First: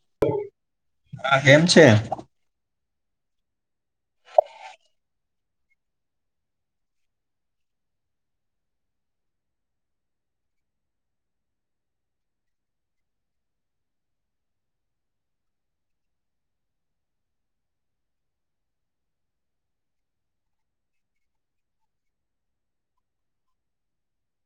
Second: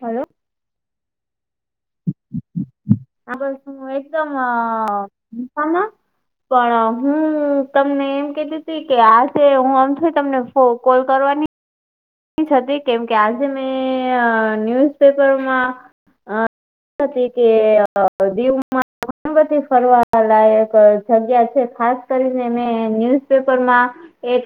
Hello. હા કેમ છે? આ બ એકદમમાં. પણ હું તમને એમ કેધી તી કે આજે હું આમ થ તમને કોલ કરવાની કેમકે આજે મેં ન્યુઝપેપરમાં ન્યૂઝ હતી કે દીવમાં ઘણી બી ફરવા લાયક જગ્યા છે ખાસ કરીને મે ન્યુઝપેપરમાં એક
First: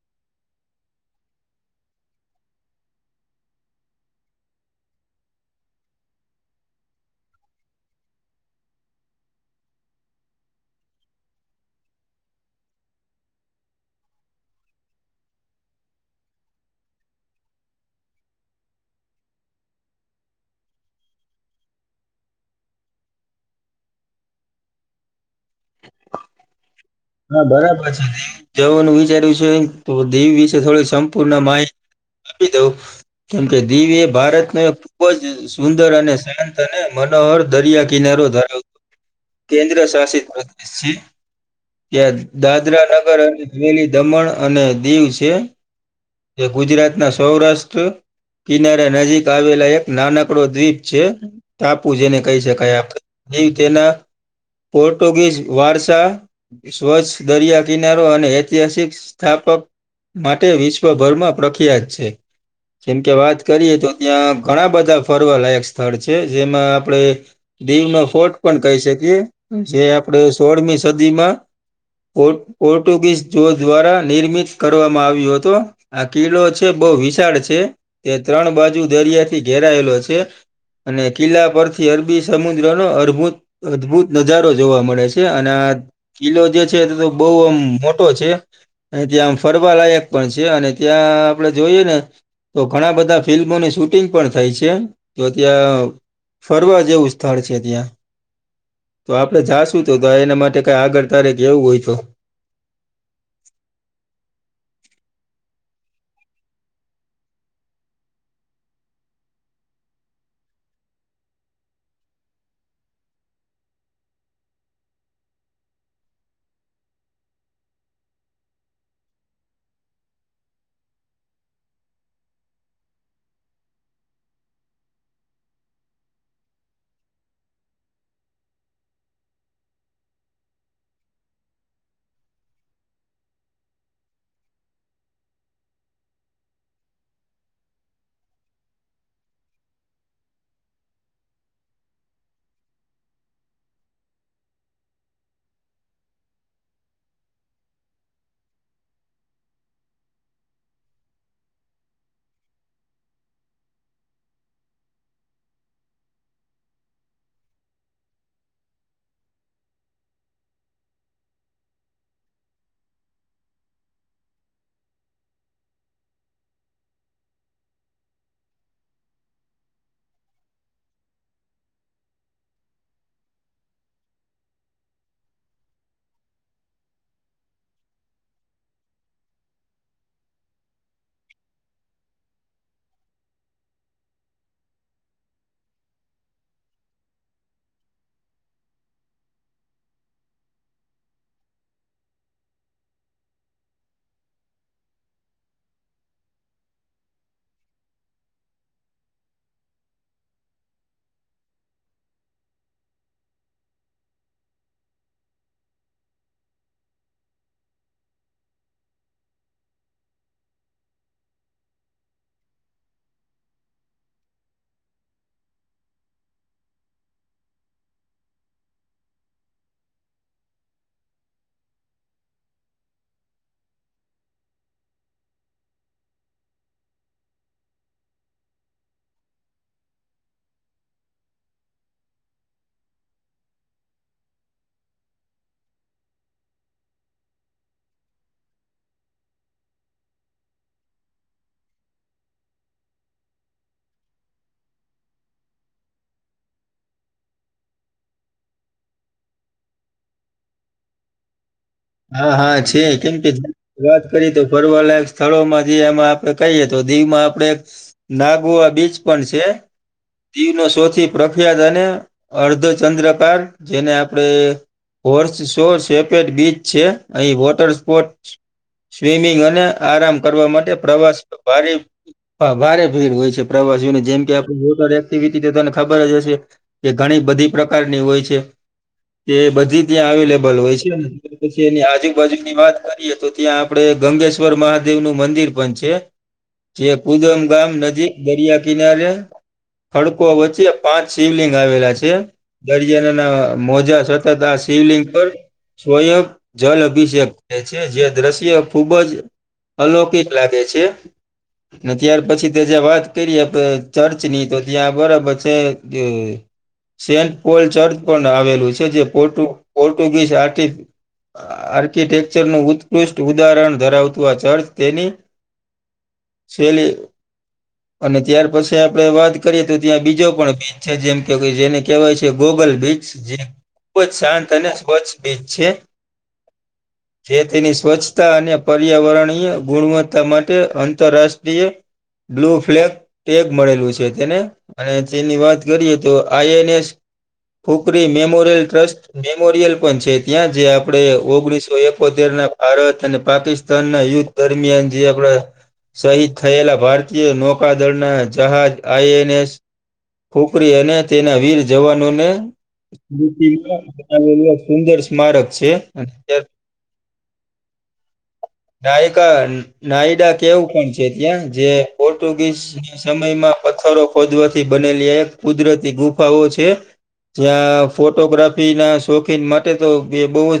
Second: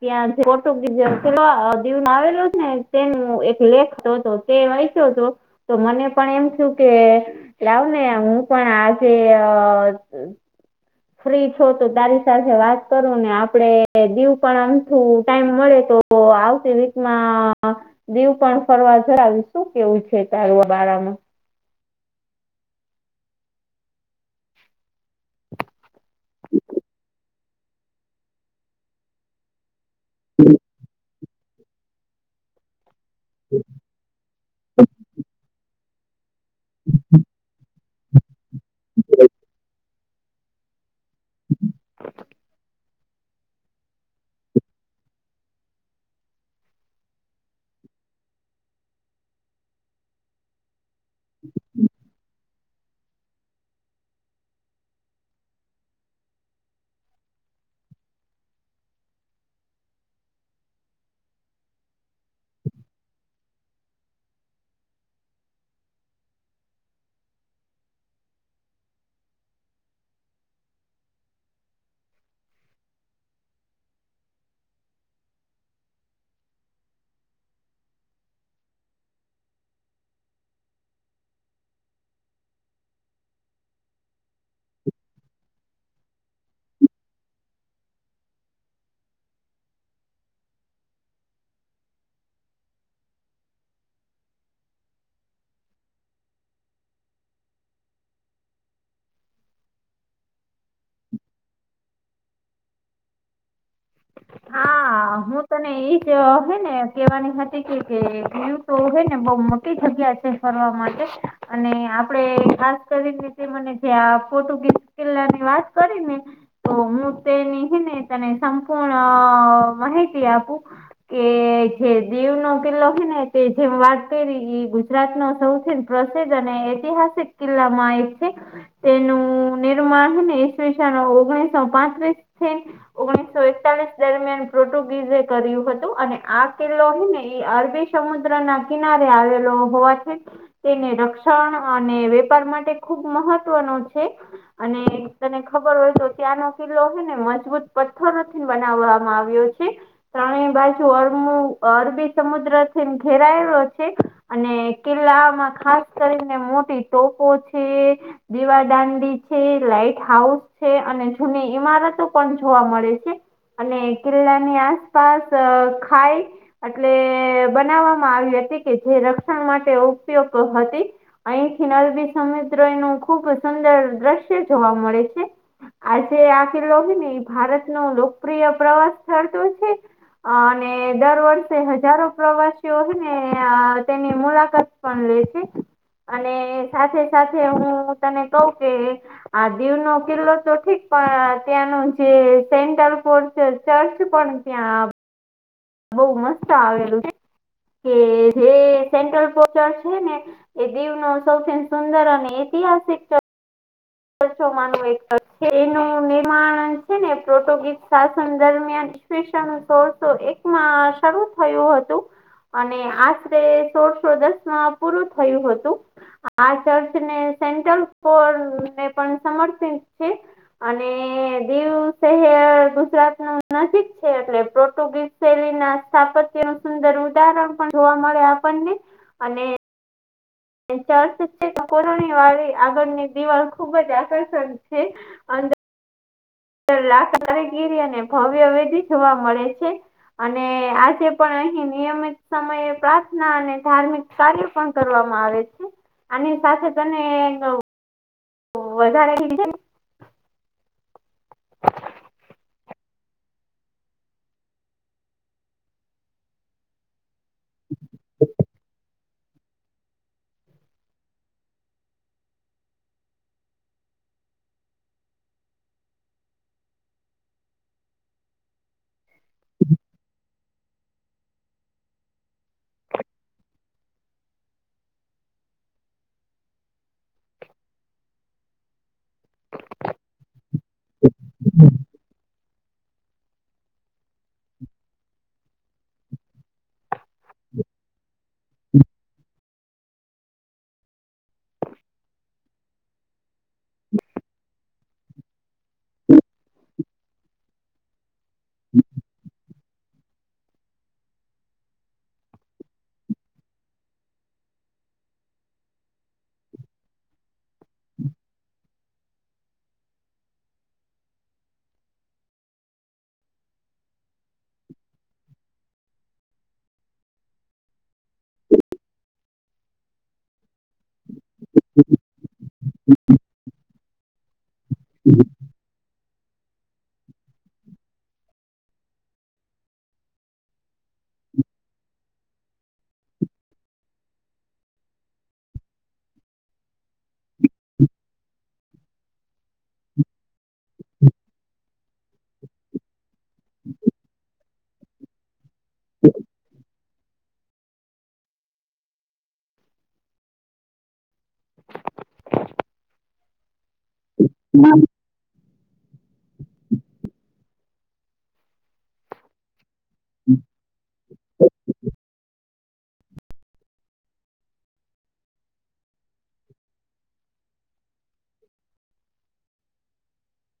ત્યાં કોટોગીજ પેલો આવેલો ને તેનું એક લેખ હતો તે વાચ્યો હતો તો મને પણ એમ થિયુ કે લાવ ને હું પણ આજે ફ્રી છું તો તારી સાથે વાત કરું ને આપડે દીવ પણ આમઠું ટાઈમ મળે તો તો આવતી વીકમાં દીવ પણ ફરવા જરાાવ્યું શું કેવું છે તારુ આ બાળામાં હા બરાબર છે જવાનું વિચાર્યું છે તો દેવી વિશે થોડી પૂર્ણ માહિતી આપી દઉ કેમકે દિવ ભારતને ખૂબ જ ર અને શાંત અને મનોહર દરિયા કિનારો ધરાવતો કેન્દ્ર શાસિત પ્રદેશ. [unintelligible] ત્યાં દાદરા નગર અને આવેલી દમણ અને દીવ છે. એ ગુજરાતના સૌરાષ્ટ્ર કિનારા નજીક આવેલા એક નાનકડો દ્વીપ છે તા પૂજે ને કહી શકાય આપ દ તેના પોર્ટુગીઝ વારસા સ્વચ્છ દરિયા કિનારો અને ઐતિહાસિક સ્થાપક માટે વિશ્વભરમાં પ્રખ્યાત છે. જેમ કે વાત કરીએ તો ત્યાં ઘણા બધા ફરવા લાયક સ્થળ છે જેમાં આપણે દીવ નો ફોર્ટ પણ કહી શકીએ જે આપડે સોળમી સદીમાં પો પોર્ટુગીઝ જો દ્વારા નિર્મિત કરવામાં આવ્યો હતો. આ કિલ્લો છે બહુ વિશાળ છે તે ત્રણ બાજુ દરિયાથી ઘેરાયેલો છે. અને કિલ્લા પરથી અરબી સમુદ્ર ન અરભૂત. અદભુત નજારો જોવા મળે છે અને આ કિલ્લો જે છે તો બહુ આમ મોટો છે. ત્યાં આમ ફરવાલાયક પણ છે અને ત્યાં આપડે જોઈએ ને. તો ઘણા બધા ફિલ્મોની શૂટિંગ પણ થઈ છે તો ત્યાં ફરવા જેવું સ્થળ છે ત્યાં તો આપડે જાશું તો તો એના માટે. આગળ તારે કેવું હોય તો. હા હું તને એજ અ હે ને કેવાની હતી કે કે. તો હે ને બહુ મોટી જગ્યા છે ફરવા માટે. અને આપડે ખાસ કરીને તે મને જેયા પોર્ટુગીઝ કિલ્લો ની વાત કરીને તો હું તેની હે ને તને. [inaudible] અ માહિતી આપું. કે જે દીવ નો કિલ્લો હે ને તે જે વાત કરી. ગુજરાત નો સૌથી પ્રસિદ્ધ અને ઐતિહાસિક કિલ્લામાં એક છે. તેનું નિર્માણ હે ને ઈસવીસન ઓગણીસો પાંત્રીસ થી ઓગળીસ સો એકતાલીસ દરમિયાન પોર્ટુગીઝે કર્યું હતું અને આ કિલ્લો હે ને ઈ અરબી સમુદ્ર ના કિનારે આવેલો હોવા છે. તેને રક્ષણ અને વેપાર માટે ખુબ મહત્વનો છે. અને તને ખબર હોય તો ત્યાંનો કિલ્લો હે ને મજબૂત પથ થરો થી બનાવવામાં આવ્યો છે. ત્રણેય બાજુ અર અરબી સમુદ્ર થી ઘેરાયેલો છે. અને કિલ્લામાં ખાસ કરીને મોટી ટોપો છે. દીવા દાંડી છે લાઈટ હાઉસ છે અને જૂની ઈમારતો પણ જોવા મળે. [unintelligible] અને કિલ્લાની આસપાસ અ ખાઈ એટલે બનાવવામાં આવી હતી કે જે રક્ષણ માટે ઉપયોગ હતી. અહીંથી ન અરબી સમુદ્ર એનું ખૂબ સુંદર દ્રશ્ય જોવા મળે છે. આજે આ કિલ્લો છે ને એ ભારત નું લોકપ્રિય પ્રવાસ સ્થળ તો છે જ. આ અને દર વર્ષે હજારો પ્રવાસીઓ હે ને અ તેની મુલાકાત પણ લે છે અને સાથે સાથે હું તને કઉ કે આ દીવ નો કિલ્લો તો ઠીક પણ ત્યાંનો જે સેન્ટન્ટલ પો ચર્ચ પણ ત્યાં બહુ મસ્ત આવેલું છે કે જે સેન્ટ્રલ પોટલ છે ને એ દીવ ન સૌથી સુંદર અને ઐતિહાસિક [unintelligible] એક છે એનું નિર્માણ છે ને પોર્ટુગીઝ શાસન દરમિયાન ઈશવીસન સોળસો એકમાં શરૂ થયું હતું. અને આશરે સોળસો દસ માં પૂરું થયું હતું. આ ચર્ચ ને સેન્ટલ પર ને પણ સમર્પિત છે અને કે દીવ શહેર ગુજરાત નું નજીક છે એટલે પોર્ટુગીઝ શૈલી ના સ્થાપત્ય નું સુંદર ઉદાહરણ પણ જોવા મળે આપણને અને ચર્ચ છે તો કોલોની વાળી આગળની દિવાલ ખુબ જ આકર્ષિત છે અને લાખ કારીગીરીને ભવ્ય [unintelligible] જોવા મળે છે. અને આજે પણ અહી નિયમિત સમયે પ્રાર્થના અને ધાર્મિક. કાર્ય પણ કરવામાં આવે છે અને સાથે તને અ વધારે [unintelligible] હા હા છેી કેમ વાત કરીએ તો ફરવાલાયક સ્થળોમાં જે એમાં આપડે કહીએ તો દીવમાં આપડણે નાગુઆ બીચ પણ છે. દીવનો સૌથી પ્રખ્યાત અને અર્ધો ચંદ્રકાર જેને આપણે હોર્સ શોર સેપેડ બીચો છે અહી વોટર સ્પોર્ટ સ્વિમિંગ અને આરામ કરવા માટે પ્રવાસ ભરે, હા ભારે ભીડ હોય છે પ્રવાસીઓને જેમ કે આપ મોટર એક્ટિવિટી તને ખબર જ હશે. કે ઘણી બધી પ્રકારની હોય છે તે બધી ત્યાં અવેલેબલ હોય છે. પછી એની આજુબાજુ ની વાત કરીએ તો ત્યાં આપડે ગંગેશ્વર મહાદેવ નું મંદિર પણ છે. જે કુદમ ગામ નજીક દરિયા કિનારે ખડકો વચ્ચે પાંચ શિવલિંગ આવેલા છે. દરિયાનાના મોજા સતત આ શિવલિંગ પર સ્વયં જલ અભિષેક છે જે દ્રશ્ય ખૂબ જ અલોૌકિક લાગે છે. ને ત્યાર પછી તો જ્યાં વાત કરીએ ચર્ચની તો ત્યાં બરાબર છે. સેન્ટ પોલ ચર્ચ પણ આવેલું છે જે પો પોર્ટુગીઝ આર્ટ આર્કિટેક્ચરનું ઉત્કૃષ્ટ ઉદાહરણ ધરાવતું ચર્ચ તેની [inaudible] સેલી અને ત્યાર પછી આપડે વાત કરીએ તો ત્યાં બીજો પણ જેમ કે જેને કહેવાય છે ગોગલ બીચ જે ખુબ જ શાંત અને સ્વચ્છ બીચ છે. [inaudible] જે તેની સ્વચ્છતા અને પર્યાવરણીય ગુણવત્તા માટે આંતરરાષ્ટ્રીય બ્લુ ફ્લેગ ટેગ મળેલું છે તેને અને તેની વાત કરીએ તો INS Khukri memorial trust memorial પણ છે. ત્યાં જે આપણે ઓગણીસો એકોતેર ના ભારત અને પાકિસ્તાન ના યુદ્ધ દરમિયાન જે આપડા સહીદ થયેલા ભારતીય નૌકાદળના જહાજ આઈએનએસ ખોકરી અને તેના વીર જવાનોને સ્તિ લું એક સુંદર સ્મારક છે. નાયકા નાયડા કેવું પણ છે ત્યાં જે પોર્ટુગીઝ સમયમાં પથ્થરો ખોદવાથી બનેલી એક કુદરતી ગુફાઓ છે. જ્યાં ફોટોગ્રાફી ના શોખીન માટે તો એ બહુ જ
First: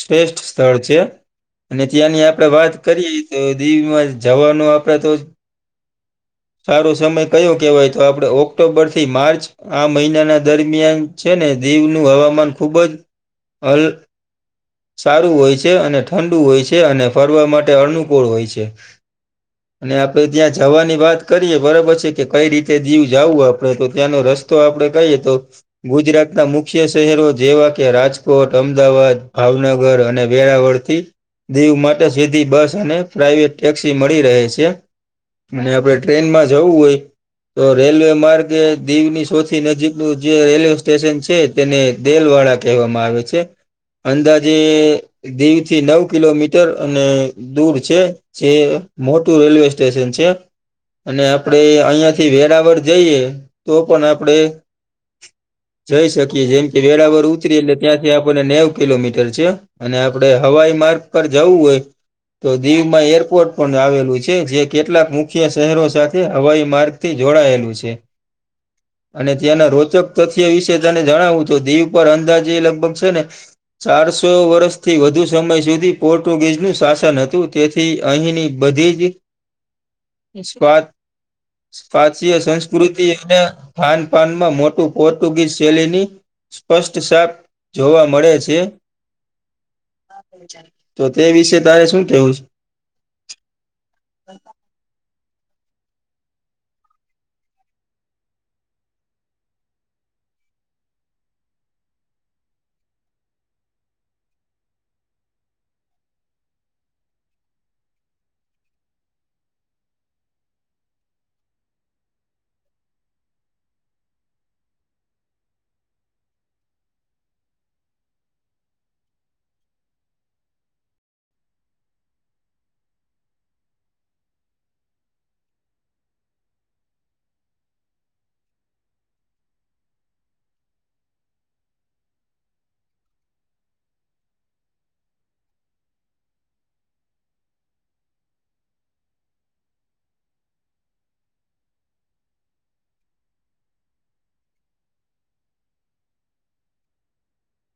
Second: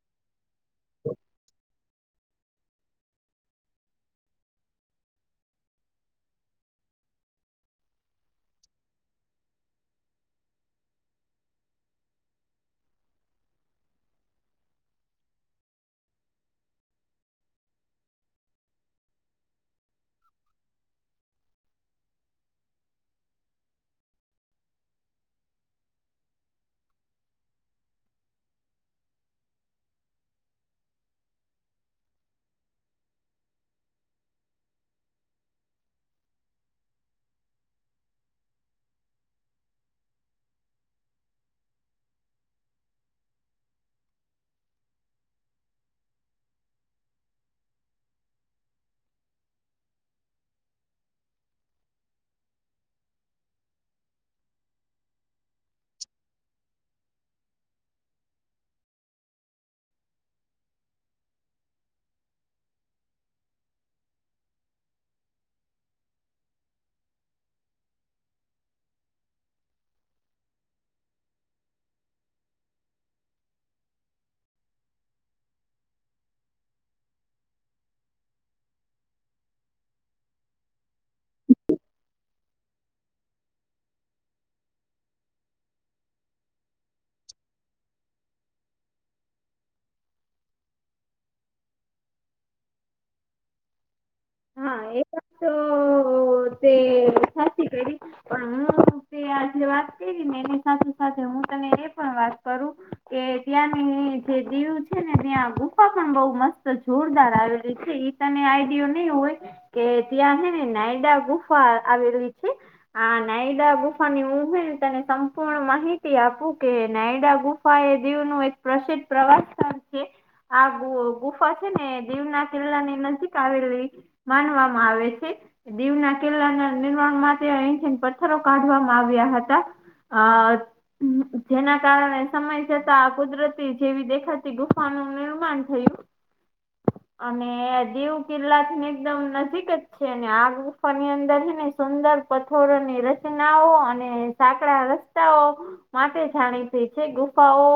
શ્રેષ્ઠ સ્થળ છે. અને ત્યાંની આપડણે વાત કરીએ તો દીવમાં જવાનું આપડે તો સારો સમય કયો કહેવાય તો આપણે ઓક્ટોબર થી માર્ચ આ મહિનાના દરમિયાન છે ને દીવ નું હવામાન ખુબ જ [inaudible] સારું હોય છે અને ઠંડુ હોય છે અને ફરવા માટે અનુકૂળ હોય છે. [inaudible] અને આપડે ત્યાં જવાની વાત કરીએ બરાબર છે કે કઈ રીતે દીવ જવું આપડે તો ત્યાંનો રસ્તો આપડે કહીએ તો ગુજરાત ના મુખ્ય શહેરો જેવા કે રાજકોટ અમદાવાદ ભાવનગર અને વેરાવળથી દીવ માટે સીધી બસ અને પ્રાઈવેટ ટેક્સી મળી રહે છે. અને આપડે ટ્રેનમાં જવું હોય. તો રેલવે માર્ગ દીવની સોથી નજીકનું જે રેલવે સ્ટેશન છે તેને દેલ વાડા કહેવામાં આવે છે અંદાજે દીવ થી નવ કિલોમીટર અને દૂર છે. જે મોટું રેલવે સ્ટેશન છે. અને આપણે અહિયાં થી વેરાવળ જઈએ તો પણ આપણેે જઈ શકીએ જેમ કે વેરાવર એટલે ત્યાંથી આપણને નેવ કિલોમીટર છે અને આપડણે હવાઈ માર્ગ પર જવું હોય. તો દીવમાં એરપોર્ટ પણ આવેલું છે જે કેટલાક મુખ્ય શહેરો સાથે હવાઈ માર્ગ થી જોડાયેલું છે. અને ત્યાંના રોચક તથ્ય વિશે તને જણાવું છો દીવ પર અંદાજ એ લગભગ છે ને ચારસો વર્ષથી વધુ સમય સુધી પોર્ટુગીઝનું શાસન હતું તે થી અહીંની બધી ભારતીય સંસ્કૃતિ અને ખાન પાાનમાં મોટું પોર્ટુગીઝ શૈલીની સ્પષ્ટ સાપ જોવા મળે છે. તો તે વિશે તારે શું કેવું છે? હા એક વા તો તે સા કડી પણ હું તે આજે વાત કરી ને એની સાથે સાથે હું તને એ પણ વાત કરું. એ ત્યાંની જે દીવું છે ને ત્યાં ગુફા પણ બઉ મસ્ત જોરદાર આવેલી છે. અનેને આઈ [inaudible] કે ત્યાં છે ને નાયડા ગુફા આવેલી છે. આ નાયડા ગુફાની ઉું હને તને સંપૂર્ણ માહિતી આપું કે નાયડા ગુફા એ દીવ નું એક પ્રસિદ્ધ પ્રવાસ છે. આ ગુફા છે ને દીવના કિલ્લા ની નજીક આવેલી માનવામાં આવે છે. દીવના કિલ્લાના નિર્માણ માટે અહીંથી પથ્થરો કાઢવામાં આવ્યા હતા. હ. જેના કારણે સમય જતા કુદરતી જેવી દેખાતી ગુફાનું નિર્માણ થયું. [inaudible] અને દીવ કિલ્લા એકદમ નજીક જ છે આ ગુફા ની અંદર છેને સુંદર પથોરો ની રે. ના અને સાકડા રસ્તાઓ માટે જાણીતી છે ગુફાઓ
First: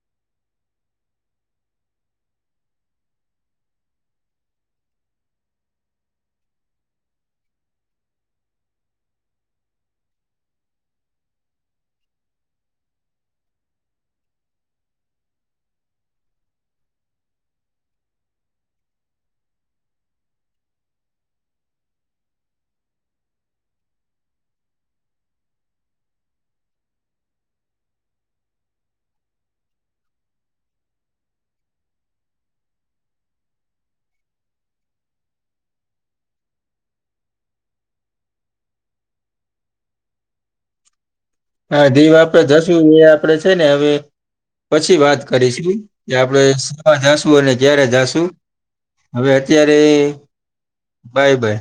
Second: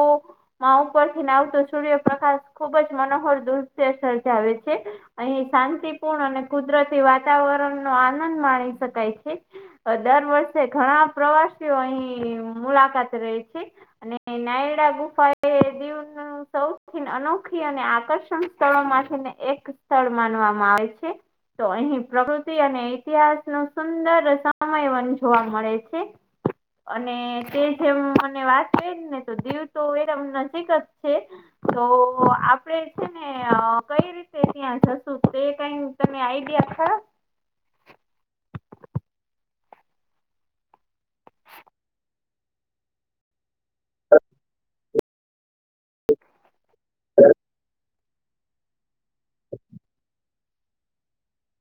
માં ઉપર થી ના આવતો સૂર્યપ્રકાશ ખુબ જ મનોહર દુરતે સર્જાવે છે. અહીં શાંતિપૂર્ણ અને કુદરતી વાતાવરણ નો આનંદ માણી શકાય છે. દર વર્ષે ઘણા પ્રવાસીઓ અહી મુલાકાત રહી છે. અને નાયડા ગુફા એ દવ સૌથી અનોખી અને આકર્ષણ સ્થળો માટેને એક સ્થળ. માનવામાં આવે છે. તો અહી પ્રકૃતિ અને ઇતિહાસ નું સુંદર સમયવન જોવા મળે છે. અને તે જેમ મને વાત કરી ને તો દીવ તો એમ નજીક જ છે. તો આપડે છે ને કઈ રીતે ત્યાં જ શું તે કઈ તમે આઈડિયા ખરો હા દીવ આપડે જશું એ આપડે છે ને હવે પછી વાત કરીશું. કે આપડે શીખવા જાશું અને જ્યારે જાશુ. હવે અત્યારે બાય બાય.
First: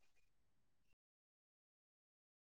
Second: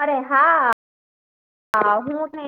અરે હા હું [unintelligible]